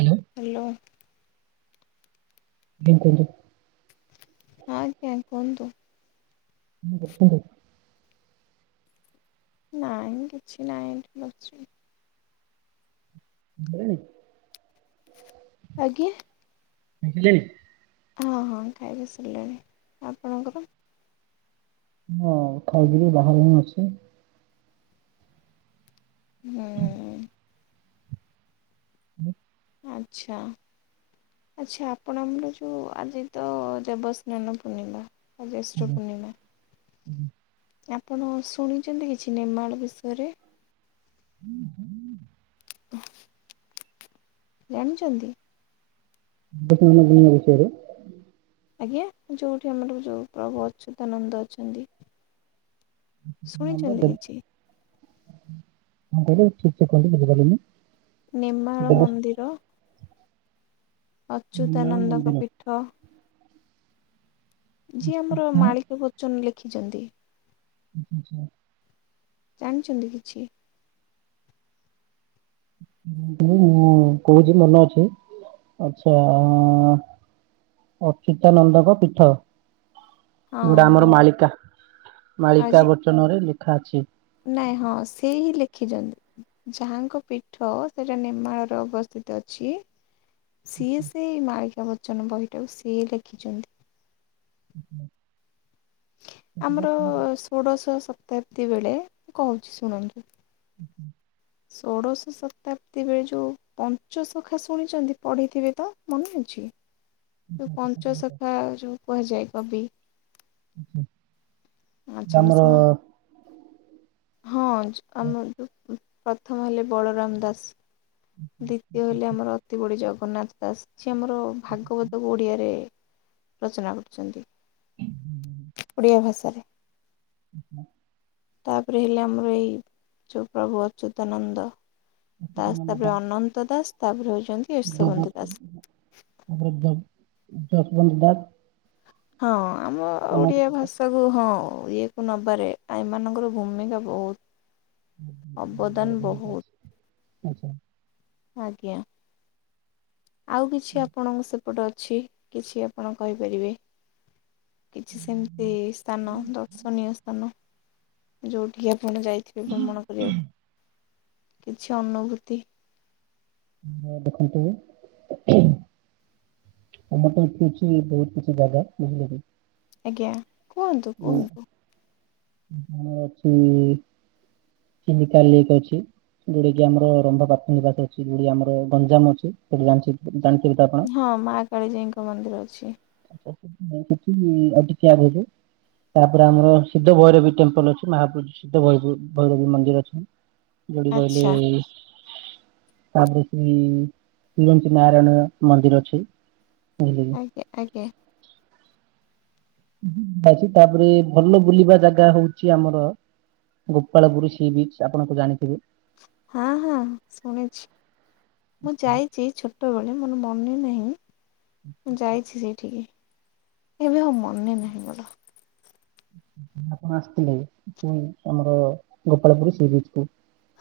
Hello. Hello. [unintelligible] ହଁ ଆଜ୍ଞା କୁହନ୍ତୁ। କଣ କରୁଛନ୍ତି? ନାଇଁ କିଛି ନାହିଁ ଏଇଠି ବସିଛି। [unintelligible] ଆଜ୍ଞା। [unintelligible] ହଁ ହଁ ଖାଇବା ସରିଲାଣି ଆପଣଙ୍କର? ହଁ ଖାଇକିରି ବାହାରେ ମୁଁ ବସିଛି। ହୁଁ। ହଁ। ଆଚ୍ଛା। ଆଚ୍ଛା ଆପଣ ଆମର ଯୋଉ ଆଜି ତ ଦେବସ୍ନାନ ପୂର୍ଣ୍ଣିମା ବା ଜ୍ୟେଷ୍ଠ ଆଜ୍ଞା। ପୂର୍ଣ୍ଣିମା ଆପଣ ଶୁଣିଛନ୍ତି କିଛି ନେମାଳ ବିଷୟରେ? ହୁଁ ହୁଁ ଜାଣିଚନ୍ତି? ଦେଖେ ରେମାଳ ବିଷୟରେ ଆଜ୍ଞା ଯଉଠି ଆମର ଯୋଉ ପ୍ରଭୁ ଅଚ୍ୟୁତାନନ୍ଦ ଅଛନ୍ତି। ନମ୍ବର ଶୁଣିଛନ୍ତି ଦେବ କିଛି? କଣ କହିଲେ ଠିକ ସେ କହିଲେ ବୁଝିପାରିଲିନି। ନେମାଳ ଦେବ ମନ୍ଦିର। ନିର୍ମାଳ ଅଚ୍ୟୁତାନନ୍ଦଙ୍କ ମନ୍ଦିର। ପୀଠ। ଯିଏ ଆମର ମାଳିକା ବଚନ ଲେଖିଛନ୍ତି। ଆଛା ଆଛା। ଜାଣିଛନ୍ତି କିଛି? ମୁଁ ହଁ କହୁଛି ମନେ ଅଛି ଆଛା ଆ ଅଚ୍ୟୁତାନନ୍ଦଙ୍କ ପୀଠ। ଯୋଉଟା ହଁ ଆମର ନାଇଁ ମାଳିକା ଆଜି ମାଳିକା ବଚନ ରେ ଲେଖା ଅଛି। ନାଇଁ ହଁ ସେ ହିଁ ଲେଖିଛନ୍ତି। ଯାହାଙ୍କ ପୀଠ ସେଟା ନେମାଳରେ ଅବସ୍ଥିତ ଅଛି। ସିଏ ସେଇ ମାଳିକା ବଚନ ବହିଟାକୁ ସିଏ ଲେଖିଛନ୍ତି। ହୁଁ ହୁଁ ଆମର ଷୋଡଶ ଶତାବ୍ଦୀ ବେଳେ ମୁଁ କହୁଛି ଶୁଣନ୍ତୁ। ହୁଁ ହୁଁ ଷୋଡ଼ଶ ଶତାବ୍ଦୀ ବେଳେ ଯଉ ପଞ୍ଚ ଶଖା ଶୁଣିଛନ୍ତି ପଢ଼ିଥିବେ ତ ମନେ ଅଛି? ଯଉ ଅଚ୍ୟୁତାନନ୍ଦ ଦାସ, ପଞ୍ଚସଖା ଯୋଉ କୁହାଯାଏ କବି। ଆଛା ଆଛା ଆ ସେମାନେ ହଁ ଯ ଆମର ଯୋଉ ପ୍ରଥମ ହେଲେ ବଳରାମ ଦାସ ଦ୍ୱିତୀୟ ହେଲେ ଆମର ଅତି ବଡ଼ି ଜଗନ୍ନାଥ ଦାସ ଯିଏ ଆମର ଭାଗବତକୁ ଓଡ଼ିଆରେ ରଚନା କରିଛନ୍ତି। ଓଡିଆ ଭାଷାରେ। ହୁଁ ହୁଁ ତାପରେ ହେଲେ ଆମର ଏଇ ଯୋଉ ପ୍ରଭୁ ଅଚ୍ୟୁତାନନ୍ଦ। ଦାସ ତାପରେ ଅନନ୍ତ ଦାସ ତାପରେ ହଉଛନ୍ତି ୟଶୋବନ୍ତ ଦଶ ଦାସ। ବନ୍ଦ ବା ତାପରେ ଯ ଯଶୋବନ୍ତ ଦାସ ହଁ ଆମ ବଡ ଓଡିଆ ଭାଷ ତାକୁ ହଁ ଇଏକୁ ନବାରେ ଏମାନଙ୍କର ଭୂମିକା ବହୁତ। ଅବଦାନ ଭୂମିକା ବହୁତ। ଅଛି ଆଚ୍ଛା। ଆଜ୍ଞା ଆଉ କିଛି ଆପଣଙ୍କ ସ ସେପଟେ ଅଛି କିଛି ଆପଣ କହିପାରିବେ? କିଛି ସେମିତି ସ୍ଥାନ ଦର୍ଶନୀୟ ସ୍ଥାନ ଯୋଉଠିକି ଆପଣ ଯାଇଥି ବେ ଭ୍ରମଣ କରିବାକୁ କିଛି ଅନୁଭୂତି ହଁ ଦେଖନ୍ତୁ ଆମର ତ ଏଠି ଅଛି ବହୁତୁ କିଛି ଜାଗା ବୁଝିଲେ କି? ଆଜ୍ଞା। କୁହନ୍ତୁ ଉଁ, କୁହନ୍ତୁ। ଅଛି। ଚିଲିକା ଲେକେ ଅଛି। ଯୋଉଟା କି ଆମର ରମ୍ବା ପ୍ରାଥମିକ ଘାତ ଅଛି। ଯୋଉଟା କି ଆମର ଗଞ୍ଜାମ ଅଛି। ସେଠି ଜାଣିଚିକି ଜାଣିଚ କି ଆପଣ? ହଁ ମା କାଳିଜାଇଙ୍କ ମନ୍ଦିର ଅଛି। କିଛି ଆଜି ଚା ରେଟେ? ତାପରେ ଆମର ସିଦ୍ଧ ଭୈରବୀ ଟେମ୍ପଲ ଅଛି ମହାପ୍ରତିସିତ ଭୈବୁ ଭୈରବୀ ମନ୍ଦିର ଅଛି। ଯଦି କହିଲେ ଆଚ୍ଛା ତା ପ୍ରତି। ସେ ଶ୍ରୀରଞଞ୍ଚ ନାରାୟଣ ମନ୍ଦିର ଅଛି। [unintelligible] ଏ ଆଜ୍ଞା। ଅଛି ତାପରେ ଭଲ ବୁଲିବା ଜାଗା ହଉଛି ଆମର। ଗୋପାଳପୁରୁ ସି ବିଚି ଆପଣ ତ ଜାଣିଥିବେ। ହଁ ହଁ ଶୁଣିଛି। ମୁଁ ଯାଇଚି ଛୋଟବେଳେ ମୋର ମନେ ନାହିଁ। ମୁଁ ଯାଇଛି ସେଇଠିକି। ଏବେ ଆଉ ମନେ ନାହିଁ ମୋର। ଆପଣ ଆସିଥିଲେ କି? କୋଉ ଆମର। ଗୋପାଳପୁ ସି ବିଚି କୁ?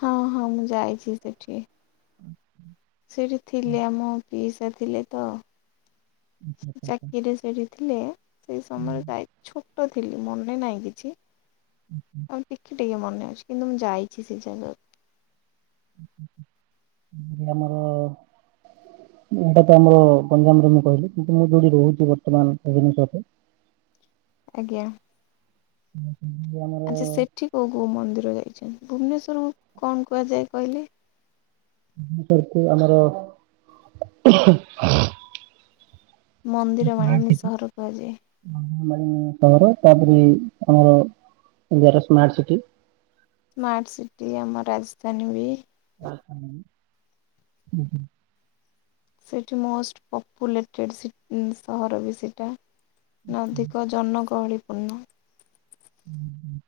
ହଁ ହଁ ମୁଁ ଯାଇଛି ସେଠି। ହଚ୍ଛା। ସେଇଠି ଥିଲେ ଆମ ପିସା ଥିଲେ ତ। ଚାକିରି ସେଇଠି ଥିଲେ। ସେଇ ସମୟରେ ଯାଇ ଛୋଟ ଥିଲି ମନେ ନାହିଁ କିଛି। ହୁ୍ ହ। ହଁ ଟିକେ ଟିକେ ମନେ ଅଛି କିନ୍ତୁ ମୁଁ ଯାଇଛି ସେ ଜାଗାକୁ। ଆମର। ଏଇଟା ତ ଆମର ଗଞ୍ଜାମରେ ମୁଁ କହିଲି କିନ୍ତୁ ମୁଁ ଯୋଉଠି ରହୁଛି ବର୍ତ୍ତମାନ ଇଭିନିଙ୍ଗି ସହର ରେ। ଆଜ୍ଞା। ହୁଁ ଯିଏ ଆମର ଆଚ୍ଛା ସେଠି କୋଉ କୋଉ ମନ୍ଦିର ଯାଇଛନ୍ତି। ଭୁବନେଶ୍ୱରକୁ କଣ କୁହାଯାଏ କହିଲେ? ସେଠି ଆମର। [unintelligible] ମନ୍ଦିର ମାଳିିନି ସହର କୁହାଯାଏ। ମନ୍ଦିର ମାଳିନୀ ସହର ତାପରେ ଆମର ଇଣ୍ଡିଆର ସ୍ମାର୍ଟ ସିଟି। ସ୍ମାର୍ଟ ସିଟି ଆମ ରାଜଧାନୀ ବି। ଉହୁଁ। ସେଠି ମୋଷ୍ଟ ପପୁଲେଟେଡେ ସିଟି ସହର ବି ସେଇଟା। ନଦୀକ ଜନଗହଳିପୂର୍ଣ୍ଣ। ହୁଁ ହୁଁ।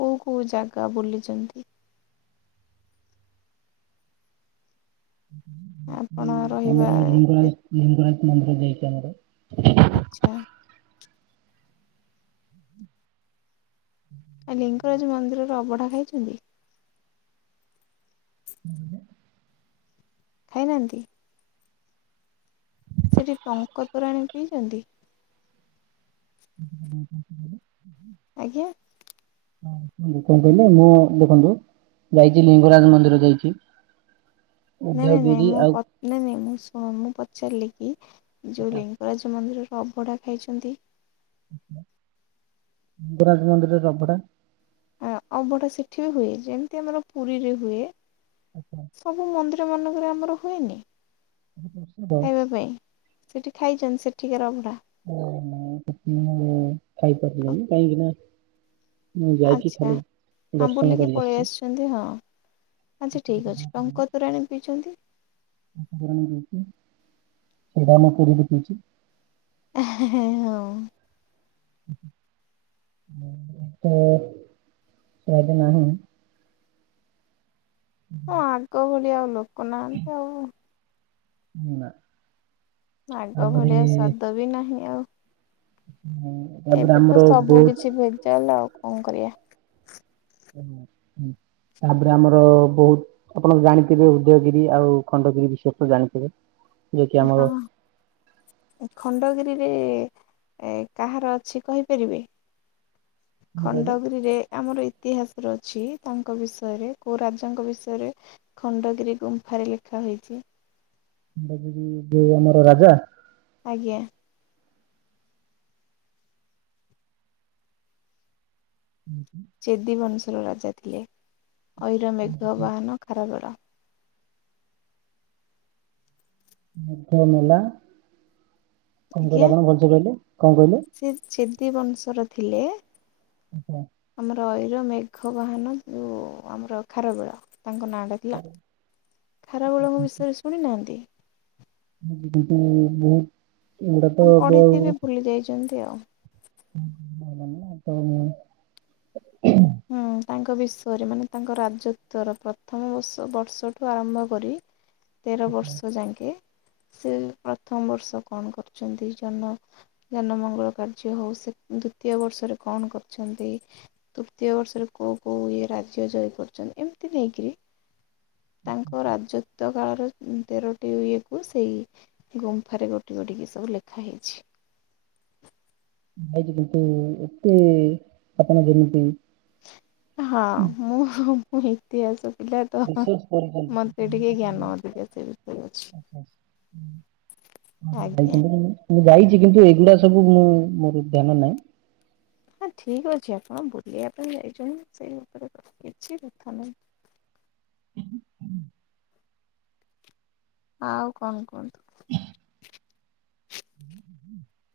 କୋଉ କୋଉ ଜାଗା ବୁଲିଚନ୍ତି? ଆପଣ ହୁଁ ରହିବା ଆମର ଲିଙ୍ଗରାଜ ଲିଙ୍ଗରାଜ ମନ୍ଦିର ଯାଇଛି ଆମର। ଆଚ୍ଛା। ହୁଁ। ଆ ଲିଙ୍ଗରାଜ ମନ୍ଦିରର ଅବଢା ଖାଇଛନ୍ତି? ଉହୁଁ। ଖାଇନାହାନ୍ତି? ସେଠି ଟଙ୍କ ତୋରାଣୀ ପିଇଛନ୍ତି? [unintelligible] ଆଜ୍ଞା। [unintelligible] କଣ କହିଲେ? ମୁଁ ଦେଖନ୍ତୁ ଯାଇଛି ଲିଙ୍ଗରାଜ ମନ୍ଦିର ଯାଇଛି। [inaudible] ନାଇଁ ନାଇଁ ନାଇଁ ମୁଁ ଆଉ ପ ନାଇଁ ନାଇଁ ମୁଁ ମୁଁ ପଚାରିଲି କି ଯେଉଁ ଲିଙ୍ଗରାଜ ମନ୍ଦିରର ଅଭଢ଼ା ଖାଇଛନ୍ତି? [unintelligible] ଲିଙ୍ଗରାଜ ମନ୍ଦିରରେ ଅଭଢା? ଆଉ ଅବଢ଼ା ସେଠି ବି ହୁଏ। ଯେମିତି ଆମର ପୁରୀରେ ହୁଏ। [unintelligible] ସବୁ ମନ୍ଦିର ମାନଙ୍କରେ ଆମର ହୁଏନି ପ୍ରସିଦ୍ଧ ଖାଇବା ପାଇଁ? ସେଠି ଖାଇଛନ୍ତି ସେଠିକାର ଅଭଡ଼ା? [unintelligible] ଖାଇପାରିଲନି କାହିଁକି ନା ମୁଁ ଯାଇକି ଆଚ୍ଛା। ଖାଲି ହଁ ଦର୍ଶନ ବୁଲିକି କରି ପଳେଇ ଆସିଛି। ଆସିଛନ୍ତି ହଁ ଆଚ୍ଛା ଠିକ୍ ଅଛି। ଟଙ୍କ ତୋରାଣି ପିଇଛନ୍ତି? [unintelligible] କରିକି ପିଇଛି। [unintelligible] ହଁ। [unintelligible] ନାହିଁ। ହଁ ଆଗ ଭଳିଆ ଆଉ ଲୋକ ନାହାନ୍ତି ଆଉ। [unintelligible] ଆଗ ତାପରେ ଭଳିଆ ସ୍ୱାଦ ବି ନାହିଁ ଆଉ। [unintelligible] ଏବେ ତ ଆମର ସବୁ ବହୁତ କିଛି ଭେଜାଲ ଆଉ କଣ କରିବା? [inaudible] ତାପରେ ଆମର ବହୁତ ଆପଣ ଜାଣିଥିବେ ଉଦୟଗିରି ଆଉ ଖଣ୍ଡଗିରି ବିଷୟରେ ତ ଜାଣିଥିବେ? ଯିଏକି ଆମର ହଁ। ଖଣ୍ଡଗିରିରେ କାହାର ଅଛି କହିପାରିବେ? [inaudible] ଖଣ୍ଡଗିରିରେ। ଆମର ଇତିହାସରେ ଅଛି ତାଙ୍କ ବିଷୟରେ କଉଁ ରାଜାଙ୍କ ବିଷୟରେ? ଖଣ୍ଡଗିରି ଗୁମ୍ଫାରେ ଲେଖା ହୋଇଛି। [unintelligible] ଆମର ରାଜା। ଆଜ୍ଞା। [unintelligible] ଚେଦିବଂଶର ରାଜା ଥିଲେ। ଅଇର ମେଘ ବାହାନ ଖାରବେଳ। ମେଲା କଣ କହିଲେ ଆପଣ ଭଲସ କହିଲେ କଣ କହିଲେ? ଚିଦିବଂଶର ଥିଲେ। ଆଛା ଆମର ଅଇର ମେଘ ବାହାନ ଯୋଉ ଆମର ଖାରବେଳ ତାଙ୍କ ନାଁଟା। ହେଲା ଖାରବେଳଙ୍କ ବିଷୟରେ ଶୁଣି ନାହାନ୍ତି? କିନ୍ତୁ ବହୁତ ଏଗୁଟା ହଁ ତ ଏବେ ପଢିଥିବେ ଆଉ। ଭୁଲି ଯାଇଛନ୍ତି ଆଉ। [unintelligible] ହଁ ତାଙ୍କ ବିଷୟରେ ମାନେ ତାଙ୍କ ରାଜତ୍ଵର ପ୍ରଥମ ବର୍ଷ ବର୍ଷଠୁ ଆରମ୍ଭ କରି [inaudible] ତେର ବର୍ଷ ଯାଙ୍କେ ସେ ପ୍ରଥମ ବର୍ଷ କଣ କରୁଚନ୍ତି ଜନ ଜନ ମଙ୍ଗଳ କାର୍ଯ୍ୟ ହୋଉ ସେ ଦ୍ଵିତୀୟ ବର୍ଷରେ କଣ କରଛନ୍ତି। ଦ୍ୱିତୀୟ ବର୍ଷରେ କୋଉ କୋଉ ଇଏ ରାଜ୍ୟ ଜୟ କରୁଚନ୍ତି ଏମିତି ନେଇକିରି ତାଙ୍କ ରାଜତ୍ୱ କାଳର ଉଁ ତେରଟି ଇଏକୁ ସେଇ ଗୁମ୍ଫାରେ ଗୋଟି ଗୋଟିକି ସବୁ ଲେଖା ହେଇଛି। ଖାଇଚି [unintelligible] କିନ୍ତୁ ଏତେ ଆପଣ ଯେମିତି ହଁ ମୁଁ ମୁଁ ଇତିହାସ ପିଲାତଃ ରିସର୍ଚ୍ଚ କରିଛନ୍ତି ମତେ ଟିକେ ଜ୍ଞାନ ଅଧିକ ସେ ବିଷୟରେ ଅଛି। ଆଚ୍ଛା [inaudible] ଆଜ୍ଞା। ମୁଁ ଯାଇଚି କିନ୍ତୁ ଏଗୁଡା ସବୁ ମୁଁ ମୋର ଧ୍ୟାନ ନାହିଁ। ହଁ ଠିକ୍ ଅଛି ଆପଣ ବୁଲିବା ପାଇଁ ଯାଇଚନି ସେଇ ଉପରେ କ କିଛି କଥା ନାହିଁ। ଆଉ କଣ କୁହନ୍ତୁ। [inaudible]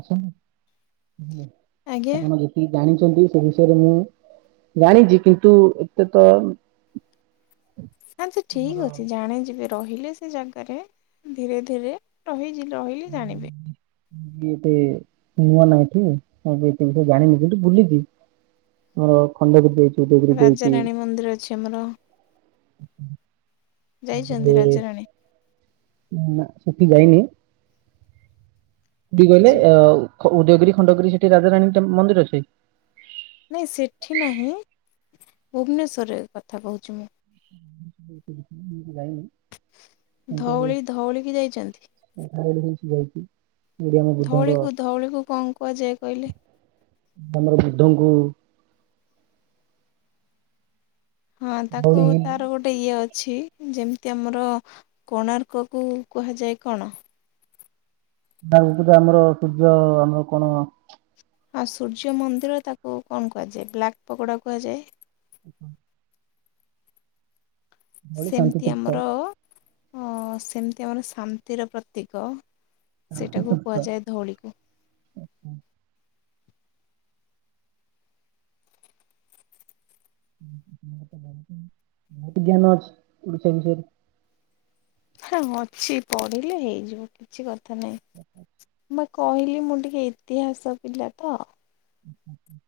ଆସନ୍ତୁ ହାଲୋ ଆଜ୍ଞା ଆପଣ ଯୋଉ [inaudible] ଉଁ ଜାଣିଚନ୍ତି ସେ ବିଷୟରେ ମୁଁ ଜାଣିଚି କିନ୍ତୁ ଏତେ ତ ଆଚ୍ଛା ଆମର ଠିକ୍ ଅଛି ଜାଣି ଯିବେ। ରହିଲେ ସେ ଜାଣିପାରିବେ ଉଁ ଧୀରେ ଧୀରେ ରହିଚି ରହିଲେ ଜାଣିବେ। କିଏ ସେ [unintelligible] ନୂଆ ନାଇଁ କି [unintelligible] କିନ୍ତୁ ଜାଣିନି କିନ୍ତୁ ବୁଲିଚି। ହଁ ଖଣ୍ଡଗିରି ଯାଇଚି ଉଦୟଗିରି ଯାଇଚି। ରାଜାରାଣୀ ମନ୍ଦିର ଅଛି ଆମର ଯାଇଚନ୍ତି ରାଜରାଣୀ? ନା ନା ସେଠି ଯାଇନି କୋଉଠି କି କହିଲେ [inaudible] ଯି [unintelligible] ଖ ଉଦୟଗିରି ଖଣ୍ଡଗିରି ସେଠି ରାଜାରାଣୀ ଟା ମନ୍ଦିର ଅଛି। ନାଇଁ ସେଠି ନାହିଁ ଭୁବନେଶ୍ୱରରେ କଥା କୋହୁଛି ମୁଁ। [inaudible] ଯାଇନି। ଧଉଳି ଧଉଳିିକି ଯାଇଚନ୍ତି? [unintelligible] କି ଯାଇଚି। ଧଉଳିକୁ ଧଉଳିକୁ କଣ କୁହାଯାଏ କହିଲେ? ତମର ବୃଦ୍ଧଙ୍କୁ ହଁ ତାକୁ ଧଉଳି ହିଲ୍ ତାର ଗୋଟେ ଇଏ ଅଛି। ଯେମିତି ଆମର କୋଣାର୍କ କୁ କୁହାଯାଏ କଣ? ଆଗକୁ ତ ଆମର ସୂର୍ଯ୍ୟ ଆମର କଣ ହଁ ସୂର୍ଯ୍ୟ ମନ୍ଦିର ତାକୁ କଣ କୁହାଯାଏ ବ୍ଲାକ୍ ପକୋଡା କୁହାଯାଏ। [inaudible] ଧଉଳି ଶାନ୍ତି ସେମିତି ତୀର୍ଥ ଆମର ଅଁ ସେମିତି ଆମର ଶାନ୍ତିର ପ୍ରତୀକ। ସେଟାକୁ କୁହାଯାଏ ଧଉଳି। ବୋହୁତ ଜ୍ଞାନ ଅଛି ଓଡିଶା ବିଷୟରେ। ହେଁ ଅଛି ପଢିଲେ ହେଇଯିବ କିଛି କଥା ନାହିଁ। ମୁଁ ପା କହିଲି ମୁଁ ଟିକେ ଇତିହାସ ପିଲା ତ। ଆଚ୍ଛା ଆଚ୍ଛା।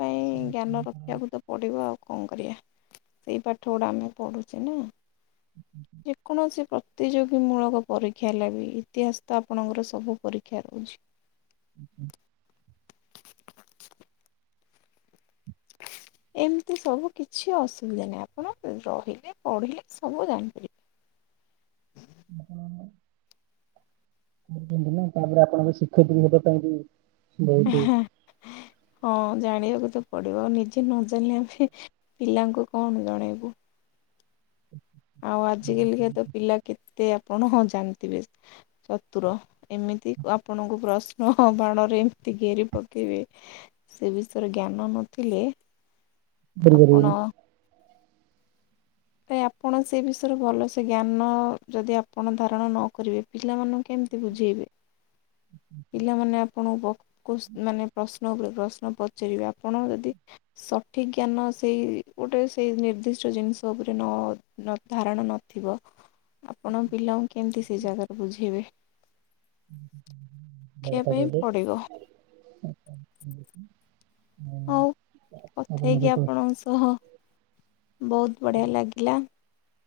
ପାଇଁ ଜ୍ଞାନ ରଖିବାକୁ ତ ପଡିବା ଆଉ କଣ କରିବା ସେଇ ପାଠ ଗୁଡା ଆମେ ପଢୁଚେ ନା। ହୁଁଁ ହୁଁ ହୁଁ। ଯେକୌଣସି ପ୍ରତିଯୋଗୀ ମୂଳକ ପରୀକ୍ଷା ହେଲା ବି ଇତିହାସ ତ ଆପଣଙ୍କର ସବୁ ପରୀକ୍ଷା ରହୁଛି। ଉଁ ହୁଁ। [inaudible] ଏମିତି ସବୁ କିଛି ଅସୁବିଧା ନାହିଁ ଆପଣ ରହିଲେ ପଢିଲେ ସବୁ ଜାଣିପାରିବେ। [inaudible] କରୁଛନ୍ତି ନା ତାପରେ ଆପଣଙ୍କ ଶିକ୍ଷୟିତ୍ରୀ ହେବା ପାଇଁ ବି ବହୁତ ହଁ ଜାଣିବାକୁ ତ ପଡିବ ଆଉ ନିଜେ ନ ଜାଣିଲେ ଆମେ ପିଲାଙ୍କୁ କଣ ଜଣେଇବୁ? ଆଉ ଆଜି କାଲିକା ତ ପିଲା କେତେ ଆପଣ ହଁ ଜାଣିଥିବେ ଚତୁର। ଏମିତି ଆପଣଙ୍କୁ ପ୍ରଶ୍ନ ବାଣରେ ଏମିତି ଘେରି ପକେଇବେ ସେ ବିଷୟରେ ଜ୍ଞାନ ନଥିଲେ ଆପଣ କରିପାରିବେନି [unintelligible] ନାଇଁ ଆପଣ ସେ ବିଷୟରେ ଭଲସେ ଜ୍ଞାନ ଯଦି ଆପଣ ଧାରଣ ନ କରିବେ ପିଲାମାନଙ୍କୁ କେମିତି ବୁଝେଇବି। [inaudible] ପିଲାମାନେ ଆପଣଙ୍କୁ ବ ପଶ ମାନେ ପ୍ରଶ୍ନ ଉପରେ ପ୍ରଶ୍ନ ପଚାରିବେ ଆପଣ ଯଦି ସଠିକ୍ ଜ୍ଞାନ ସେଇ ଗୋଟେ ସେଇ ନିର୍ଦ୍ଦିଷ୍ଟ ଜିନିଷ ସ ଉପରେ ନ ଧାରଣା ନଥିବ ଆପଣ ପିଲାଙ୍କୁ କେମିତି ସେଇ ଜାଗାରେ ବୁଝେଇବେ? ଶିଖିବା ପାଇଁ ପଡ଼ିବ [unintelligible] ହଉ କଥା ହେଇକି ଆପଣଙ୍କ ସହ ବହୁତ୍ ବଢିଆ ଲାଗିଲା।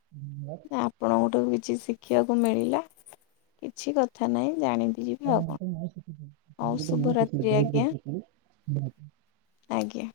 [unintelligible] ନା ଆପଣଙ୍କ ଠୁ କିଛି ଶିଖିବାକୁ ମିଳିଲା କିଛି କଥା ନାହିଁ, ଜାଣି ଶୁଭରାତ୍ରି ଆଜ୍ଞା [unintelligible] ଆଜ୍ଞା।